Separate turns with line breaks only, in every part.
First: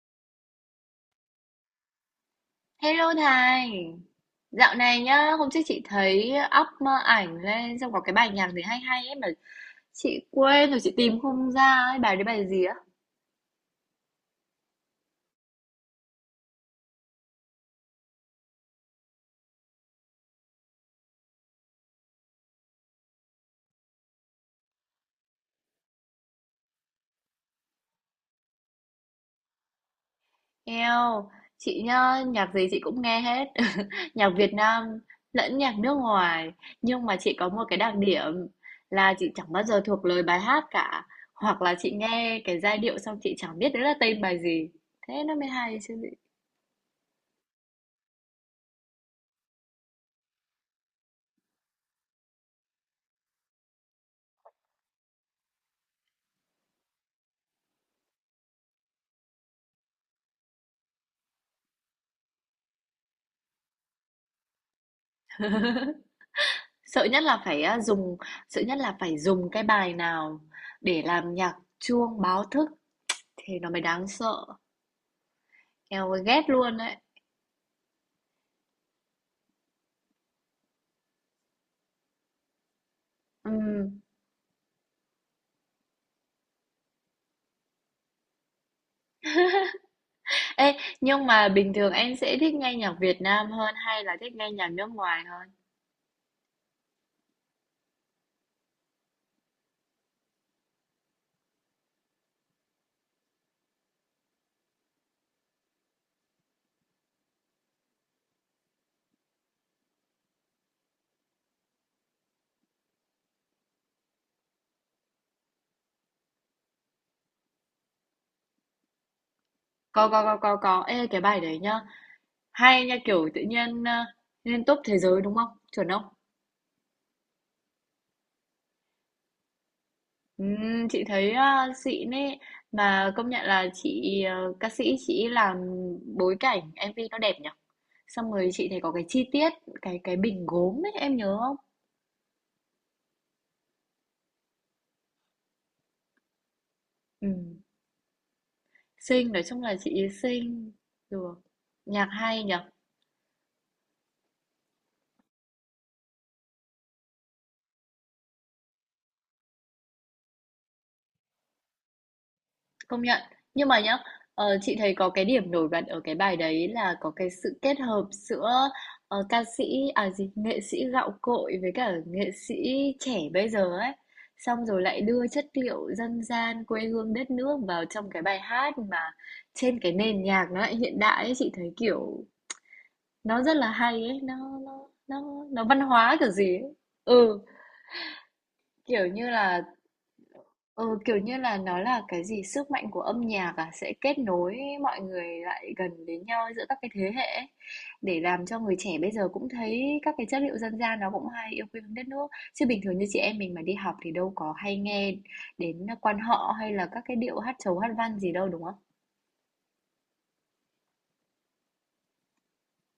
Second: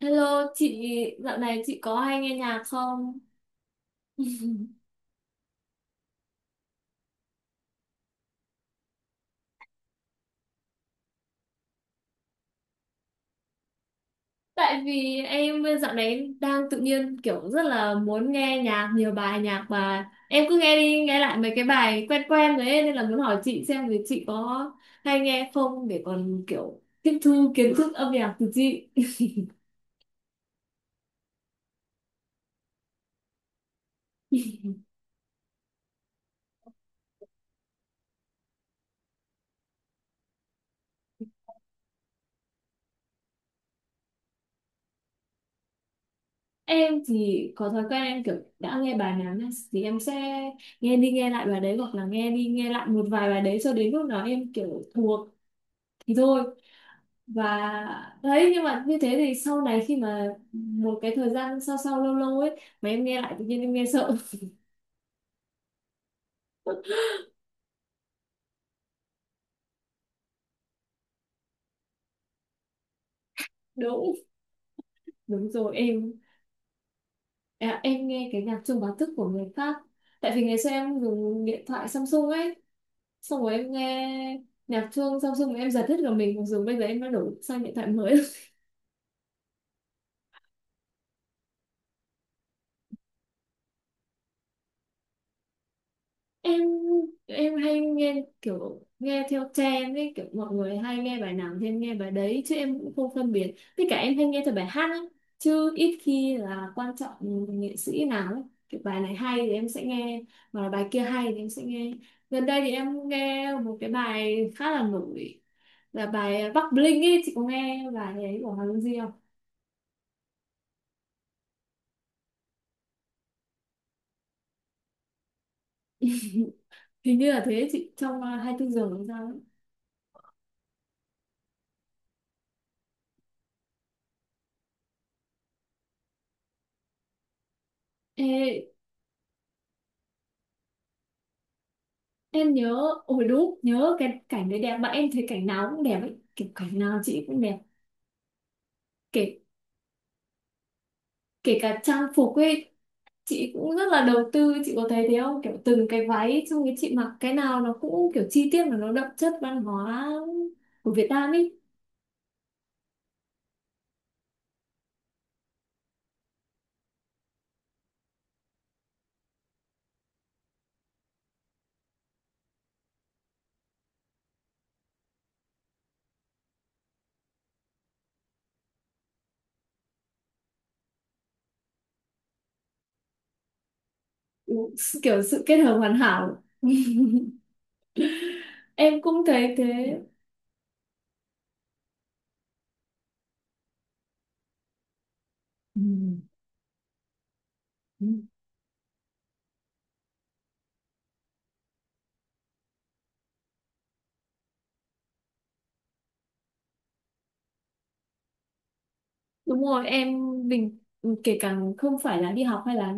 Hello chị, dạo này chị có hay nghe nhạc
Hello
không?
Thành, dạo này nhá, hôm trước chị thấy up ảnh lên xong có cái bài nhạc gì hay hay ấy mà chị quên rồi chị tìm không ra ấy, bài đấy bài gì á?
Tại vì em dạo này đang tự nhiên kiểu rất là muốn nghe nhạc, nhiều bài nhạc mà em cứ nghe đi nghe lại mấy cái bài quen quen đấy nên là muốn hỏi chị xem thì chị có hay nghe không để còn kiểu tiếp thu kiến thức âm nhạc từ chị.
Eo, chị nhá, nhạc gì chị cũng nghe hết, nhạc Việt Nam lẫn nhạc nước ngoài, nhưng mà chị có một cái đặc điểm là chị chẳng bao giờ thuộc lời bài hát cả, hoặc là chị nghe cái giai điệu xong chị chẳng biết đấy là tên bài gì, thế nó mới hay chứ.
Em thì có thói quen em kiểu đã nghe bài nào nhá, thì em sẽ nghe đi nghe lại bài đấy hoặc là nghe đi nghe lại một vài bài đấy cho đến lúc nào em kiểu thuộc thì thôi và đấy, nhưng mà như thế thì sau này khi mà một cái thời gian sau sau lâu lâu ấy mà em nghe lại tự nhiên em nghe sợ.
Sợ nhất là phải á, dùng Sợ nhất là phải dùng cái bài nào để làm nhạc chuông báo thức thì nó mới đáng
Đúng,
sợ.
đúng rồi em.
Eo ghét luôn đấy.
À, em nghe cái nhạc chuông báo thức của người khác tại vì ngày xưa em dùng điện thoại Samsung ấy, xong rồi em
Ừm.
nghe nhạc chuông Samsung em giật hết cả mình mặc dù bây giờ em đã đổi sang điện thoại mới.
Ê, nhưng mà bình thường em sẽ thích nghe nhạc Việt Nam hơn hay là thích nghe nhạc nước ngoài hơn?
Em em hay nghe kiểu nghe theo trend ấy, kiểu mọi người hay nghe bài nào thì em nghe bài đấy chứ em cũng không phân biệt tất cả, em hay nghe theo bài hát ấy. Chứ ít khi là quan trọng nghệ sĩ nào ấy. Kiểu bài này hay thì em sẽ nghe mà bài kia hay thì em sẽ nghe. Gần đây thì em nghe một cái bài khá là nổi là bài Bắc Bling ấy, chị có nghe bài ấy của Hoàng Dung Di không?
Có có. Ê cái bài đấy nhá. Hay nha, kiểu tự nhiên lên top thế giới đúng không? Chuẩn không?
Hình như là thế chị, trong 24 giờ làm sao ấy.
Chị thấy xịn ấy, mà công nhận là ca sĩ chị làm bối cảnh MV nó đẹp nhỉ. Xong rồi chị
Ê,
thấy có cái chi tiết, cái bình gốm ấy, em nhớ không?
em nhớ, ôi đúng, nhớ cái cảnh đấy đẹp mà em thấy cảnh nào cũng đẹp ấy, kiểu cảnh nào chị cũng đẹp,
Ừm, xinh,
kể
nói chung là chị ý xinh. Được.
kể cả trang
Nhạc
phục
hay nhở,
ấy chị cũng rất là đầu tư, chị có thấy thế không kiểu từng cái váy xong cái chị mặc cái nào nó cũng kiểu chi tiết mà nó đậm chất văn hóa của Việt Nam ấy.
công nhận. Nhưng mà nhá, chị thấy có cái điểm nổi bật ở cái bài đấy là có cái sự kết hợp giữa ờ, ca sĩ, à gì, nghệ sĩ gạo cội với cả nghệ sĩ trẻ bây giờ ấy. Xong rồi lại đưa chất liệu dân gian quê hương đất nước vào trong cái bài hát mà trên cái nền nhạc nó lại hiện đại ấy, chị thấy kiểu nó rất là hay ấy,
Ừ,
nó nó
kiểu sự kết
nó
hợp
văn
hoàn
hóa kiểu
hảo,
gì ấy. Ừ,
em
kiểu
cũng
như
thấy
là
thế.
ừ, kiểu như là nó là cái gì sức mạnh của âm nhạc à, sẽ kết nối mọi người lại gần đến nhau giữa các cái thế hệ ấy,
Ừ.
để làm cho người trẻ bây giờ cũng thấy các cái chất liệu dân gian nó cũng hay, yêu quê hương đất nước. Chứ bình thường như chị em mình mà đi học thì đâu có hay nghe đến quan họ hay là các cái điệu hát chầu hát văn gì đâu đúng không?
Đúng rồi, em bình, kể cả không phải là đi học hay là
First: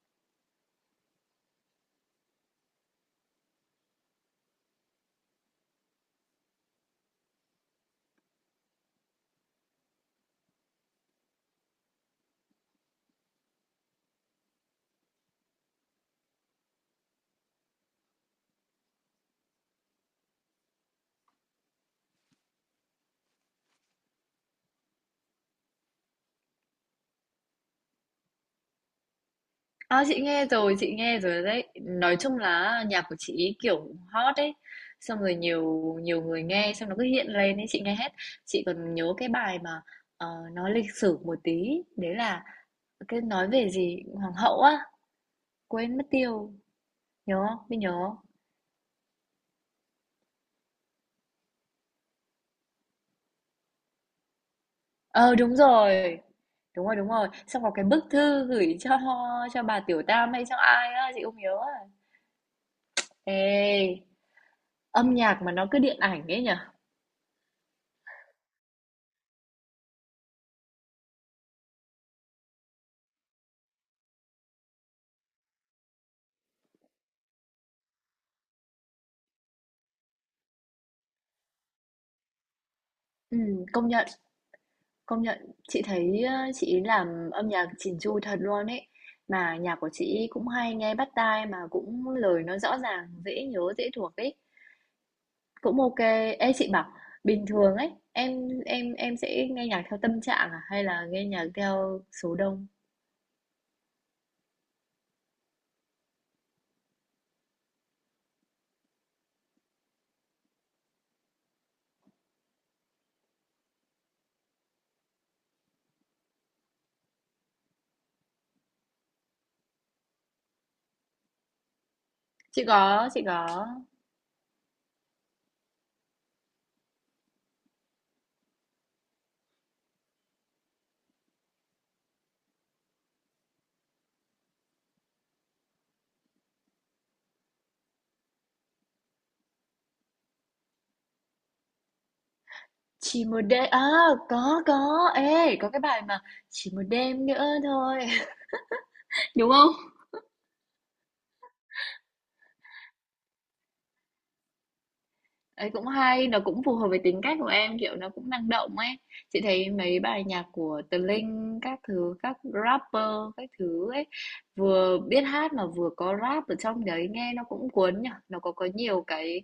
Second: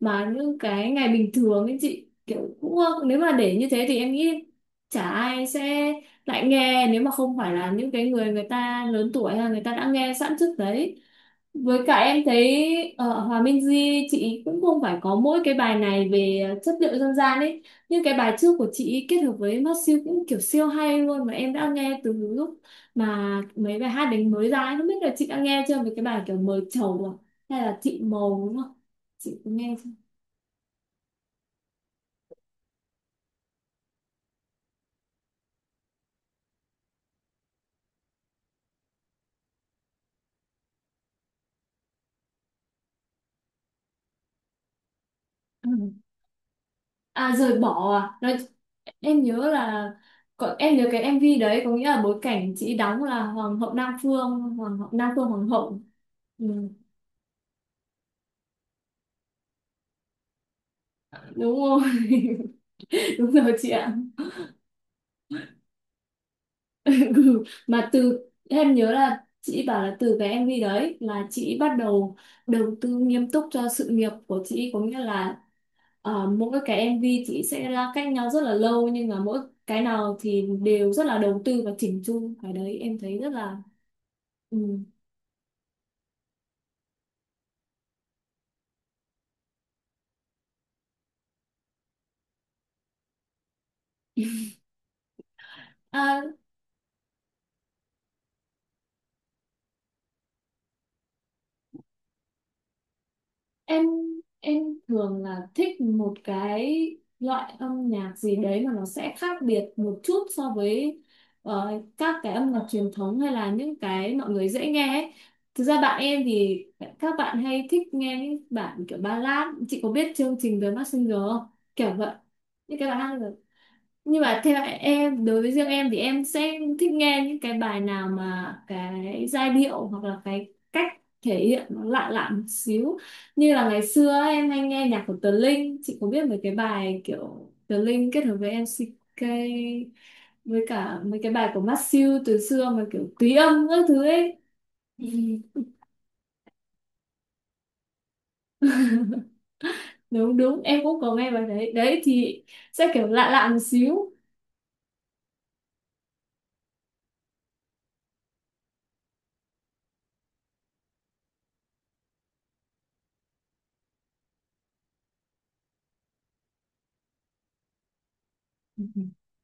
mà những cái ngày bình thường ấy chị kiểu cũng, nếu mà để như thế thì em nghĩ chả ai sẽ lại nghe nếu mà không phải là những cái người người ta lớn tuổi hay là người ta đã nghe sẵn trước đấy. Với cả em thấy ở Hòa Minh Di chị cũng không phải có mỗi cái bài này về chất liệu dân gian ấy, nhưng cái bài trước của chị kết hợp với mắt siêu cũng kiểu siêu hay luôn mà em đã nghe từ lúc mà mấy bài hát đấy mới ra ấy, không biết là chị đã nghe chưa về cái bài kiểu mời trầu à, hay là chị mầu đúng không, chị có nghe chưa?
À, chị nghe rồi đấy. Nói chung là nhạc của chị ý kiểu hot ấy. Xong rồi nhiều nhiều người nghe xong nó cứ hiện lên ấy, chị nghe hết. Chị còn nhớ cái bài mà ờ, nó lịch sử một tí, đấy là cái nói về gì hoàng hậu á,
Ừ.
quên mất tiêu,
À
nhớ
rời
không? Biết nhớ
bỏ
không?
à Nói, em nhớ là có, em nhớ cái MV đấy có nghĩa là bối cảnh chị đóng là hoàng hậu Nam Phương, hoàng hậu Nam Phương,
Ờ
hoàng
đúng
hậu.
rồi.
Ừ,
Đúng rồi, đúng rồi. Xong có cái bức thư gửi cho bà Tiểu Tam hay cho ai á, chị không nhớ.
đúng
À.
rồi. Đúng rồi chị ạ.
Ê, âm nhạc mà nó cứ điện ảnh ấy nhở?
Ừ, mà từ em nhớ là chị bảo là từ cái MV đấy là chị bắt đầu đầu tư nghiêm túc cho sự nghiệp của chị, có nghĩa là ờ, mỗi cái MV chị sẽ ra cách nhau rất là lâu nhưng mà mỗi cái nào thì đều rất là đầu tư và chỉnh chu, cái đấy em thấy rất
Ừ,
là
công nhận.
ừ.
Công nhận, chị thấy, ơ, chị làm âm nhạc chỉn chu thật luôn ấy. Mà nhạc của chị cũng hay nghe bắt tai, mà cũng lời nó rõ ràng, dễ nhớ, dễ thuộc ấy. Cũng ok.
À,
Ê, chị bảo, bình thường ấy, em sẽ nghe nhạc theo tâm trạng à hay là nghe nhạc theo số đông?
em em thường là thích một cái loại âm nhạc gì đấy mà nó sẽ khác biệt một chút so với các cái âm nhạc truyền thống hay là những cái mọi người dễ nghe ấy. Thực ra bạn em thì các bạn hay thích nghe những bản kiểu ballad, chị có biết chương trình The Masked Singer không, kiểu vậy,
Chị
những cái bài
có
hát,
chị có.
nhưng mà theo em, đối với riêng em thì em sẽ thích nghe những cái bài nào mà cái giai điệu hoặc là cái cách thể hiện nó lạ lạ một xíu. Như là ngày xưa ấy, em hay nghe nhạc của Tờ Linh, chị có biết mấy cái bài kiểu Tờ Linh kết hợp với MCK với cả mấy cái bài của Masew từ xưa mà kiểu
Chỉ
tùy
một đêm
âm các
à,
thứ ấy.
có có. Ê,
Ừ,
có cái bài mà Chỉ một đêm nữa thôi, đúng không?
đúng đúng, em cũng có nghe bài đấy đấy, thì sẽ kiểu lạ lạ một xíu.
Ấy, cũng hay, nó cũng phù hợp với tính cách của em, kiểu, nó cũng năng động ấy. Chị thấy mấy bài nhạc của Tờ Linh, các thứ, các rapper, các thứ ấy, vừa biết hát mà vừa có rap ở trong đấy, nghe nó cũng cuốn nhở. Nó có nhiều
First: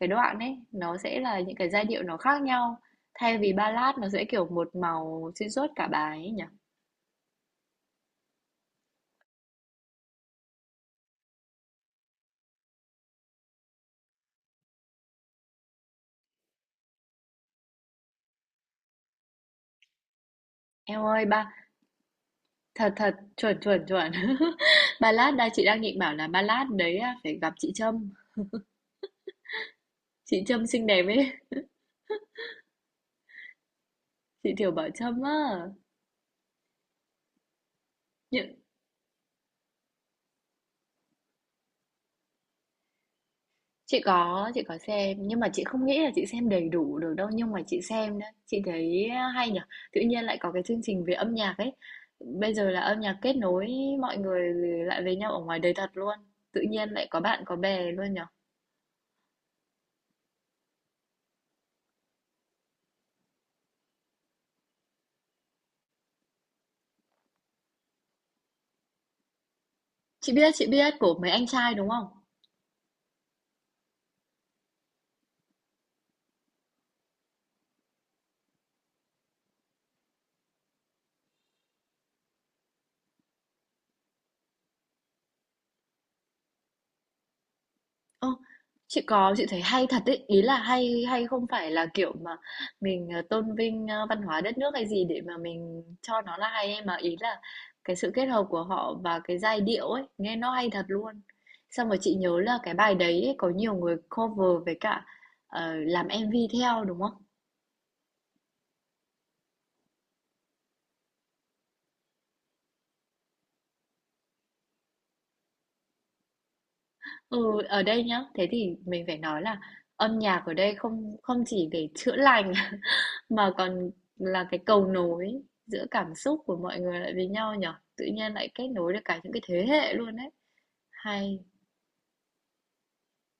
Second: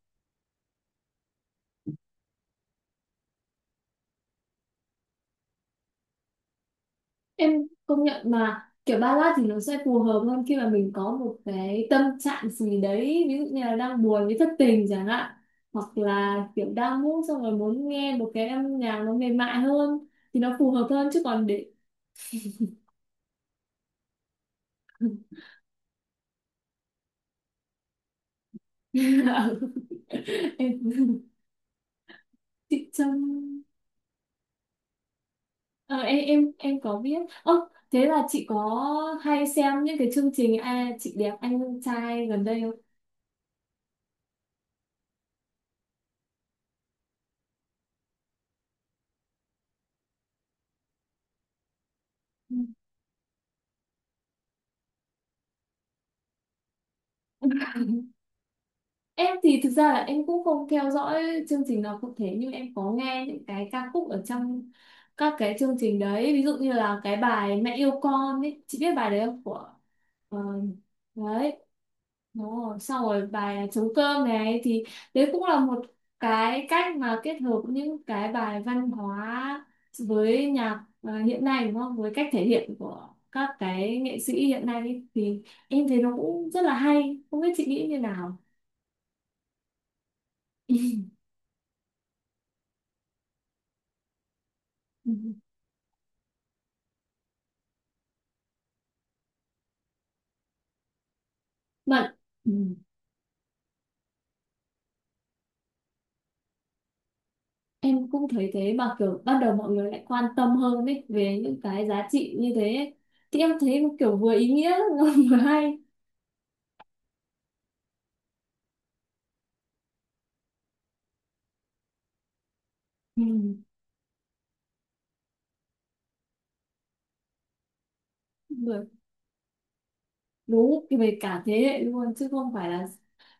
cái đoạn ấy, nó sẽ là những cái giai điệu nó khác nhau. Thay vì ballad nó sẽ kiểu một màu xuyên suốt cả bài ấy nhở.
Em công nhận mà kiểu ballad thì nó sẽ phù hợp hơn khi mà mình có một cái tâm trạng gì đấy, ví dụ như là đang buồn với thất tình chẳng hạn, hoặc là kiểu đang ngủ xong rồi muốn nghe một cái âm nhạc nó mềm mại hơn thì nó phù hợp
Em
hơn, chứ
ơi,
còn
ba,
để
thật thật, chuẩn chuẩn chuẩn. Ballad, đây chị đang định bảo là ballad đấy à, phải gặp chị Trâm. Chị Trâm xinh đẹp
em
ấy.
chị Trâm.
Chị Thiều Bảo Trâm á.
Ờ, em có biết. Ơ thế là chị
Những
có hay xem những cái chương trình à, chị đẹp anh trai gần đây không?
chị có, chị có xem, nhưng mà chị không nghĩ là chị xem đầy đủ được đâu, nhưng mà chị xem đấy chị thấy hay nhở, tự nhiên lại có cái chương trình về âm nhạc ấy, bây giờ là âm nhạc kết nối mọi người lại với nhau ở ngoài đời thật luôn, tự nhiên lại có bạn
Ừ.
có bè luôn nhở.
Em thì thực ra là em cũng không theo dõi chương trình nào cụ thể nhưng em có nghe những cái ca khúc ở trong các cái chương trình đấy, ví dụ như là cái bài Mẹ yêu con ấy, chị biết bài đấy không của
Chị
ờ,
biết chị biết của mấy anh
đấy,
trai đúng không.
đúng rồi. Sau rồi bài trống cơm này thì đấy cũng là một cái cách mà kết hợp những cái bài văn hóa với nhạc hiện nay đúng không, với cách thể hiện của các cái nghệ sĩ hiện nay ấy. Thì em thấy nó cũng rất là hay, không biết chị nghĩ như
Ơ,
nào.
chị có, chị thấy hay thật ấy, ý là hay, hay không phải là kiểu mà mình tôn vinh văn hóa đất nước hay gì
Ừ.
để mà mình cho nó là hay ấy, mà ý là cái sự kết hợp của họ và cái giai điệu ấy nghe nó hay thật luôn, xong rồi
Mà
chị nhớ
ừ,
là cái bài đấy ấy, có nhiều người cover với cả làm MV theo, đúng không.
em cũng thấy thế mà kiểu ban đầu mọi người lại quan tâm hơn ấy về những cái giá trị như thế ấy. Thì em thấy kiểu vừa ý nghĩa vừa hay.
Ừ ở đây nhá, thế thì mình phải nói là âm nhạc ở đây không không chỉ để chữa lành
Ừ.
mà còn là cái cầu nối giữa cảm xúc của mọi người lại với nhau nhở. Tự nhiên lại kết
Vừa
nối được cả những cái thế hệ luôn đấy.
đúng về
Hay,
cả thế hệ luôn chứ không phải là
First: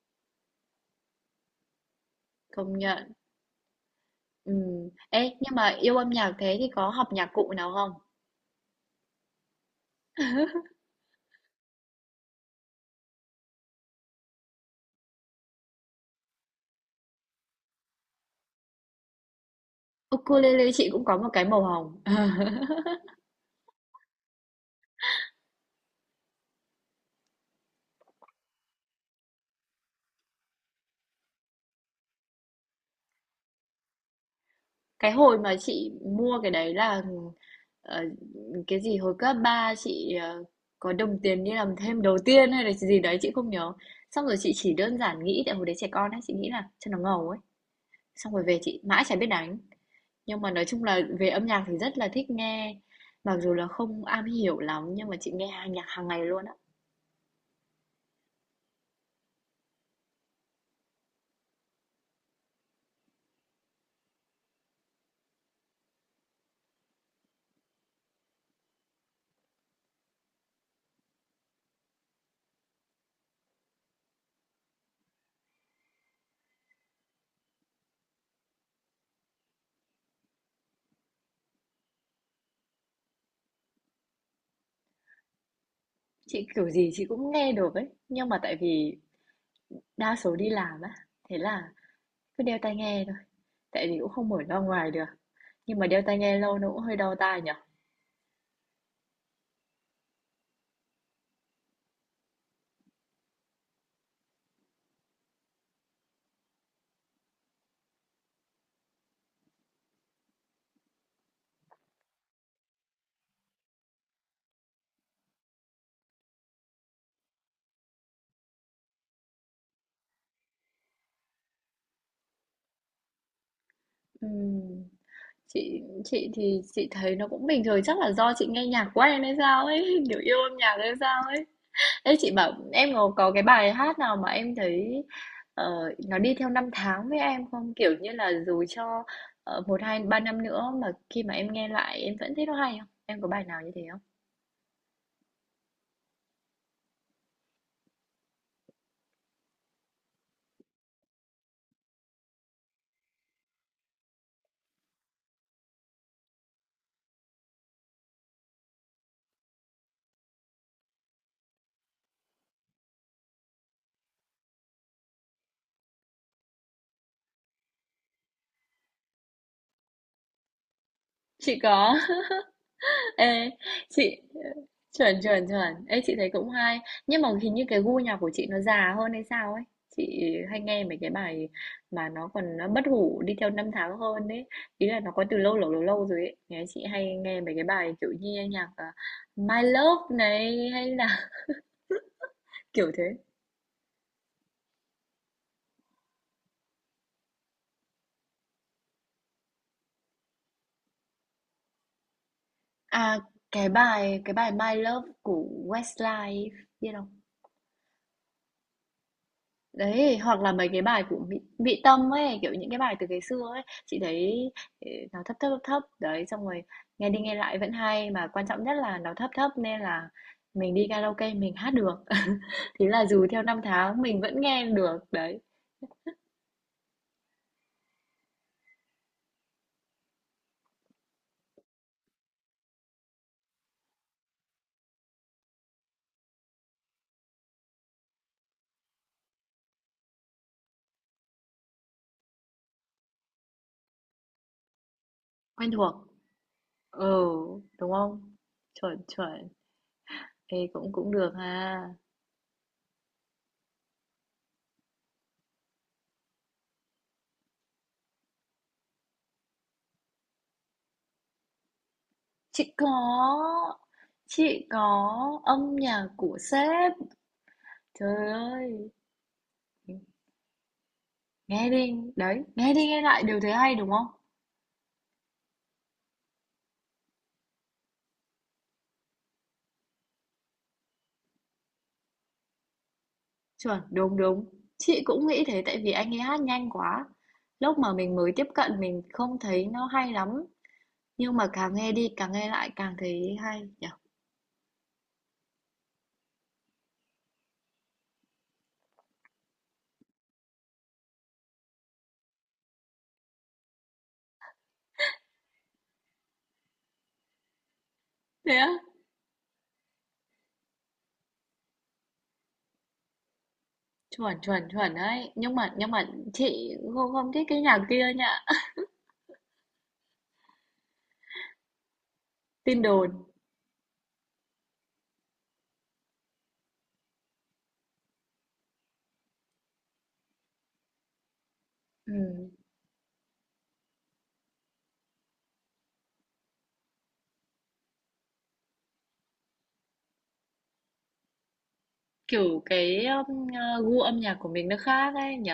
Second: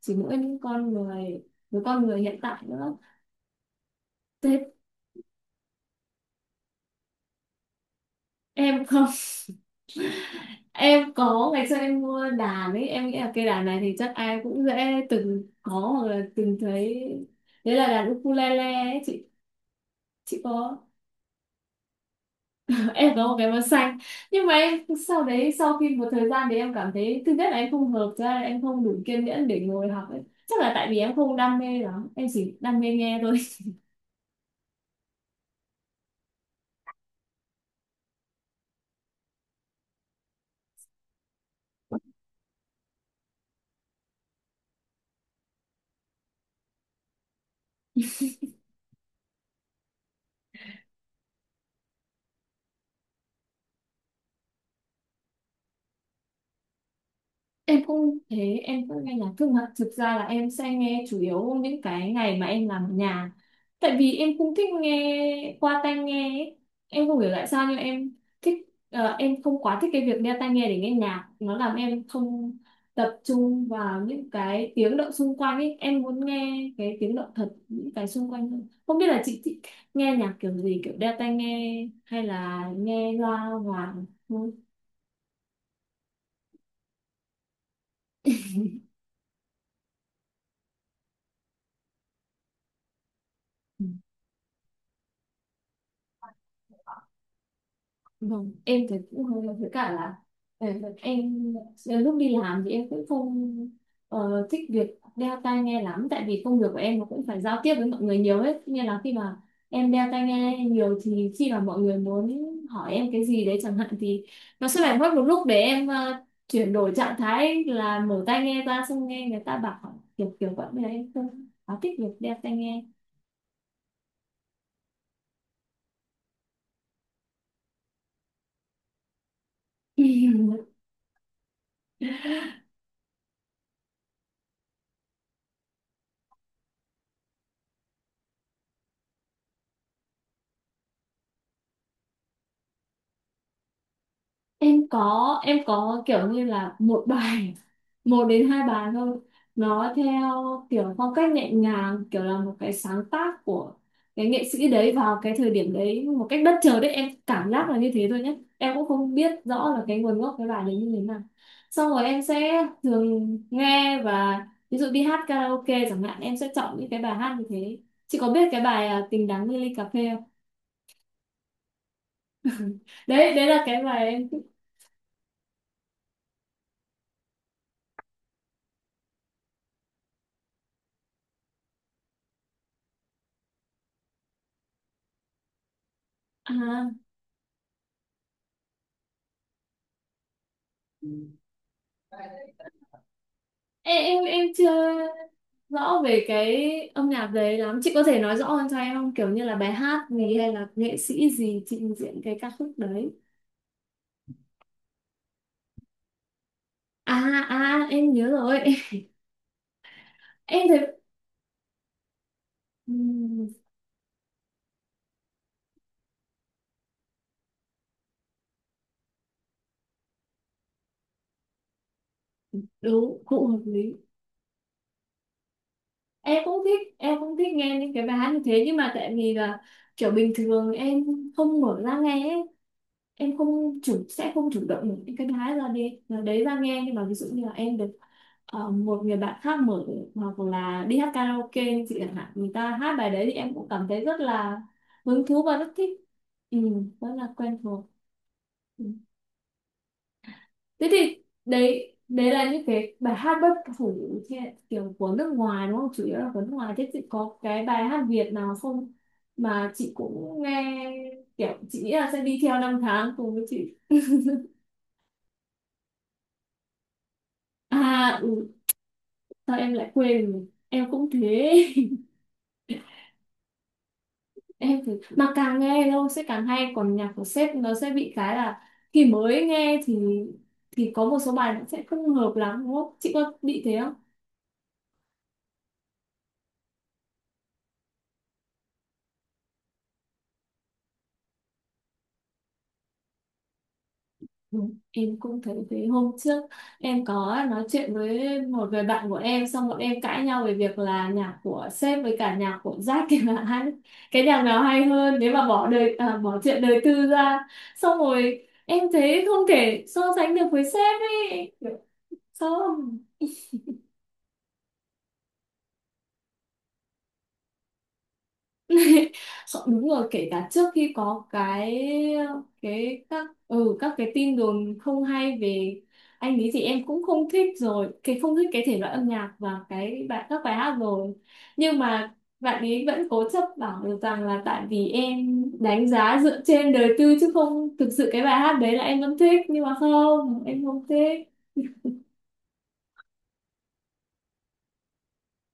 chỉ mỗi những con người với con người hiện tại
công
nữa
nhận.
thế.
Ừm. Ê, nhưng mà yêu âm nhạc thế thì có học nhạc cụ nào không?
Em không. Em có, ngày xưa em mua đàn ấy, em nghĩ là cây đàn này thì chắc ai cũng dễ từng có hoặc là từng thấy, đấy là đàn ukulele ấy chị. Chị
Ukulele
có.
chị cũng có một cái màu hồng.
Em có một cái màu xanh, nhưng mà em sau đấy, sau khi một thời gian thì em cảm thấy thứ nhất là em không hợp, thứ hai là em không đủ kiên nhẫn để ngồi học ấy. Chắc là tại vì em không đam mê lắm, em chỉ đam mê nghe thôi.
Cái hồi mà chị mua cái đấy là ờ, cái gì hồi cấp 3 chị có đồng tiền đi làm thêm đầu tiên hay là gì đấy chị không nhớ. Xong rồi chị chỉ đơn giản nghĩ tại hồi đấy trẻ con ấy, chị nghĩ là cho nó ngầu ấy. Xong rồi về chị mãi chả biết đánh. Nhưng mà nói chung là về âm nhạc thì rất là thích nghe, mặc dù là không am hiểu lắm nhưng mà chị nghe hàng nhạc hàng ngày luôn á.
Em cũng thế, em cũng nghe nhạc nhưng mà thực ra là em sẽ nghe chủ yếu những cái ngày mà em làm ở nhà. Tại vì em cũng thích nghe qua tai nghe ấy. Em không hiểu tại sao nhưng em thích em không quá thích cái việc đeo tai nghe để nghe nhạc, nó làm em không tập trung vào những cái tiếng động xung quanh ấy. Em muốn nghe cái tiếng động thật, những cái xung quanh hơn. Không biết là chị thích nghe nhạc kiểu gì, kiểu đeo tai nghe hay là nghe loa ngoài thôi.
Chị kiểu gì chị cũng nghe được ấy, nhưng mà tại vì đa số đi làm á, thế là cứ đeo tai nghe thôi, tại vì cũng không mở ra ngoài được. Nhưng mà đeo tai nghe lâu nó cũng hơi đau tai nhở.
Vâng, em thì cũng hơi với cả là ờ, em lúc đi làm thì em cũng không thích việc đeo tai nghe lắm tại vì công việc của em nó cũng phải giao tiếp với mọi người nhiều hết, nên là khi mà em đeo tai nghe nhiều thì khi mà mọi người muốn hỏi em cái gì đấy chẳng hạn thì nó sẽ phải mất một lúc để em chuyển đổi trạng thái là mở tai nghe ra xong nghe người ta bảo kiểu kiểu vậy, nên là em không quá thích việc đeo tai nghe.
Ừm, chị thì chị thấy nó cũng bình thường, chắc là do chị nghe nhạc quen hay sao ấy, kiểu yêu âm nhạc hay sao ấy. Ê chị bảo em có cái bài hát nào mà em thấy ờ, nó đi theo năm tháng với em không? Kiểu như là dù cho một hai ba năm nữa mà khi mà em nghe lại em vẫn thấy nó hay không? Em có bài nào như thế không?
Em có kiểu như là một bài, một đến hai bài thôi, nó theo kiểu phong cách nhẹ nhàng kiểu là một cái sáng tác của cái nghệ sĩ đấy vào cái thời điểm đấy một cách bất chợt đấy, em cảm giác là như thế thôi nhé, em cũng không biết rõ là cái nguồn gốc cái bài đấy như thế nào. Xong rồi em sẽ thường nghe và ví dụ đi hát karaoke chẳng hạn em sẽ chọn những cái bài hát như thế. Chị có biết cái bài à, tình đắng như ly cà phê không?
Chị có.
Đấy, đấy
Ê,
là cái bài
chị
em thích.
chuẩn chuẩn chuẩn. Ê, chị thấy cũng hay, nhưng mà hình như cái gu nhạc của chị nó già hơn hay sao ấy, chị hay nghe mấy cái bài mà nó còn nó bất hủ đi theo năm tháng hơn đấy, ý là nó có từ lâu lâu lâu lâu rồi ấy. Nghe chị
À,
hay nghe mấy cái bài kiểu như nhạc à, My Love này hay là kiểu thế.
ê, em chưa rõ về cái âm nhạc đấy lắm, chị có thể nói rõ hơn cho em không, kiểu như là bài hát gì hay là nghệ sĩ gì trình diễn cái ca khúc đấy?
À cái bài My Love của Westlife biết
À,
không.
à em nhớ rồi.
Đấy, hoặc là
Em
mấy cái
thấy
bài của Mỹ Mỹ Tâm ấy, kiểu những cái bài từ ngày xưa
ừm,
ấy, chị thấy, ờ, nó thấp, đấy, xong rồi nghe đi nghe lại vẫn hay, mà quan trọng nhất là nó thấp thấp nên là mình đi karaoke mình hát được. Thế là
đúng,
dù theo
cũng
năm
hợp lý.
tháng mình vẫn nghe được, đấy,
Em cũng thích nghe những cái bài hát như thế nhưng mà tại vì là kiểu bình thường em không mở ra nghe ấy. Em không chủ, sẽ không chủ động mở những cái đá ra đi là đấy ra nghe, nhưng mà ví dụ như là em được một người bạn khác mở hoặc là đi hát karaoke chị chẳng hạn, người ta hát bài đấy thì em cũng cảm thấy rất là hứng thú và
quen
rất
thuộc.
thích. Ừ, rất là
Ừ,
quen thuộc.
đúng không?
Ừ.
Chuẩn, chuẩn. Ê,
Thế
cũng cũng
thì
được ha.
đấy đấy là những cái bài hát bất hủ theo kiểu của nước ngoài đúng không, chủ yếu là của nước ngoài, thế chị có cái bài hát Việt nào không mà chị cũng nghe kiểu chị nghĩ là sẽ đi theo
Chị
năm
có,
tháng cùng với chị?
chị có âm nhạc của sếp.
À
Trời
ừ,
ơi.
sao em lại quên, em cũng thế.
Nghe đi, đấy, nghe đi nghe lại đều thấy hay đúng không?
Em thì mà càng nghe lâu sẽ càng hay, còn nhạc của sếp nó sẽ bị cái là khi mới nghe thì có một số bài nó sẽ không hợp lắm, đúng không chị, có bị thế
Chuẩn,
không?
đúng đúng. Chị cũng nghĩ thế tại vì anh ấy hát nhanh quá. Lúc mà mình mới tiếp cận mình không thấy nó hay lắm, nhưng mà càng nghe đi càng nghe lại càng thấy hay nhỉ.
Ừ. Em cũng thấy thế. Hôm trước em có nói chuyện với một người bạn của em xong bọn em cãi nhau về việc là nhạc của sếp với cả nhạc của Jack thì là hai cái nhạc nào hay hơn, nếu mà bỏ đời à, bỏ chuyện đời tư ra, xong rồi
Thế á?
em thấy không thể so sánh được với sếp ấy, không.
Chuẩn chuẩn chuẩn đấy. Nhưng mà chị không không thích cái nhạc kia nhá.
Sợ- đúng rồi, kể cả trước khi có cái
Tin đồn.
các cái tin đồn không hay về anh ấy thì em cũng không thích rồi cái, không thích cái thể loại âm nhạc và cái bài, các bài hát rồi, nhưng
Ừ.
mà bạn ấy vẫn cố chấp bảo được rằng là tại vì em đánh giá dựa trên đời tư chứ không thực sự cái bài hát đấy là em vẫn thích, nhưng mà không, em không thích.
Kiểu cái gu âm nhạc của mình nó khác ấy nhỉ.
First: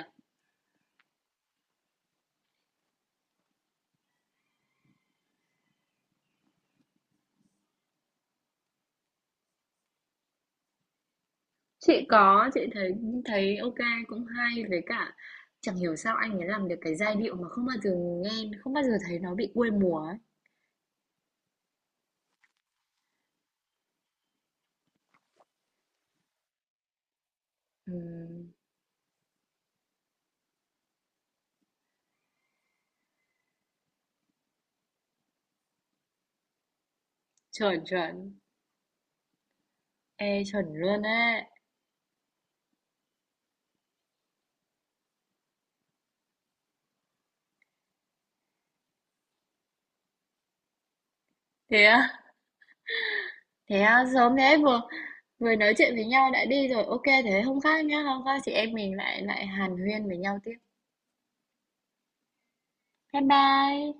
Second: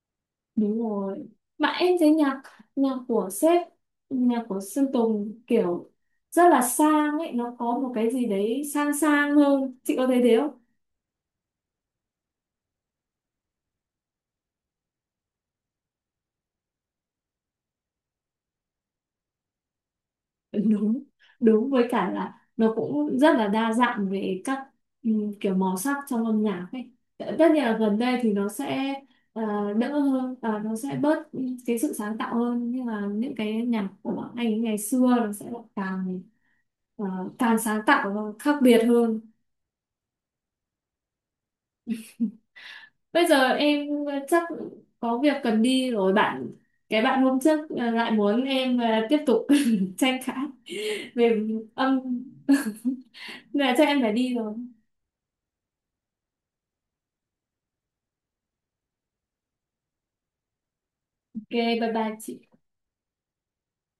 Đúng rồi. Mà em thấy nhạc nhạc của sếp, nhạc của Sơn Tùng kiểu rất là sang ấy, nó có một cái gì đấy sang sang hơn, chị có thấy thế không?
Chị có, chị thấy thấy ok, cũng hay, với cả chẳng hiểu sao anh ấy làm được cái giai điệu mà không bao giờ nghe, không bao giờ thấy nó bị quê mùa ấy.
Đúng, đúng với cả là nó cũng rất là đa dạng về các kiểu màu sắc trong âm nhạc ấy, tất nhiên là gần đây thì nó
Ừm,
sẽ đỡ hơn, nó sẽ bớt cái sự sáng tạo hơn nhưng mà những cái nhạc của anh ấy ngày xưa nó sẽ lại càng ờ, càng
chuẩn
sáng tạo và
chuẩn,
khác biệt hơn.
ê chuẩn luôn ấy.
Bây giờ em chắc có việc cần đi rồi, cái bạn hôm trước lại muốn em tiếp tục tranh cãi về
Thế
âm,
á,
nên là
thế
chắc em
á,
phải đi
sớm
rồi.
thế, vừa vừa nói chuyện với nhau đã đi rồi. Ok thế hôm khác nhá, hôm khác chị em mình lại lại hàn huyên với nhau tiếp.
Ok, bye bye chị.
Bye bye.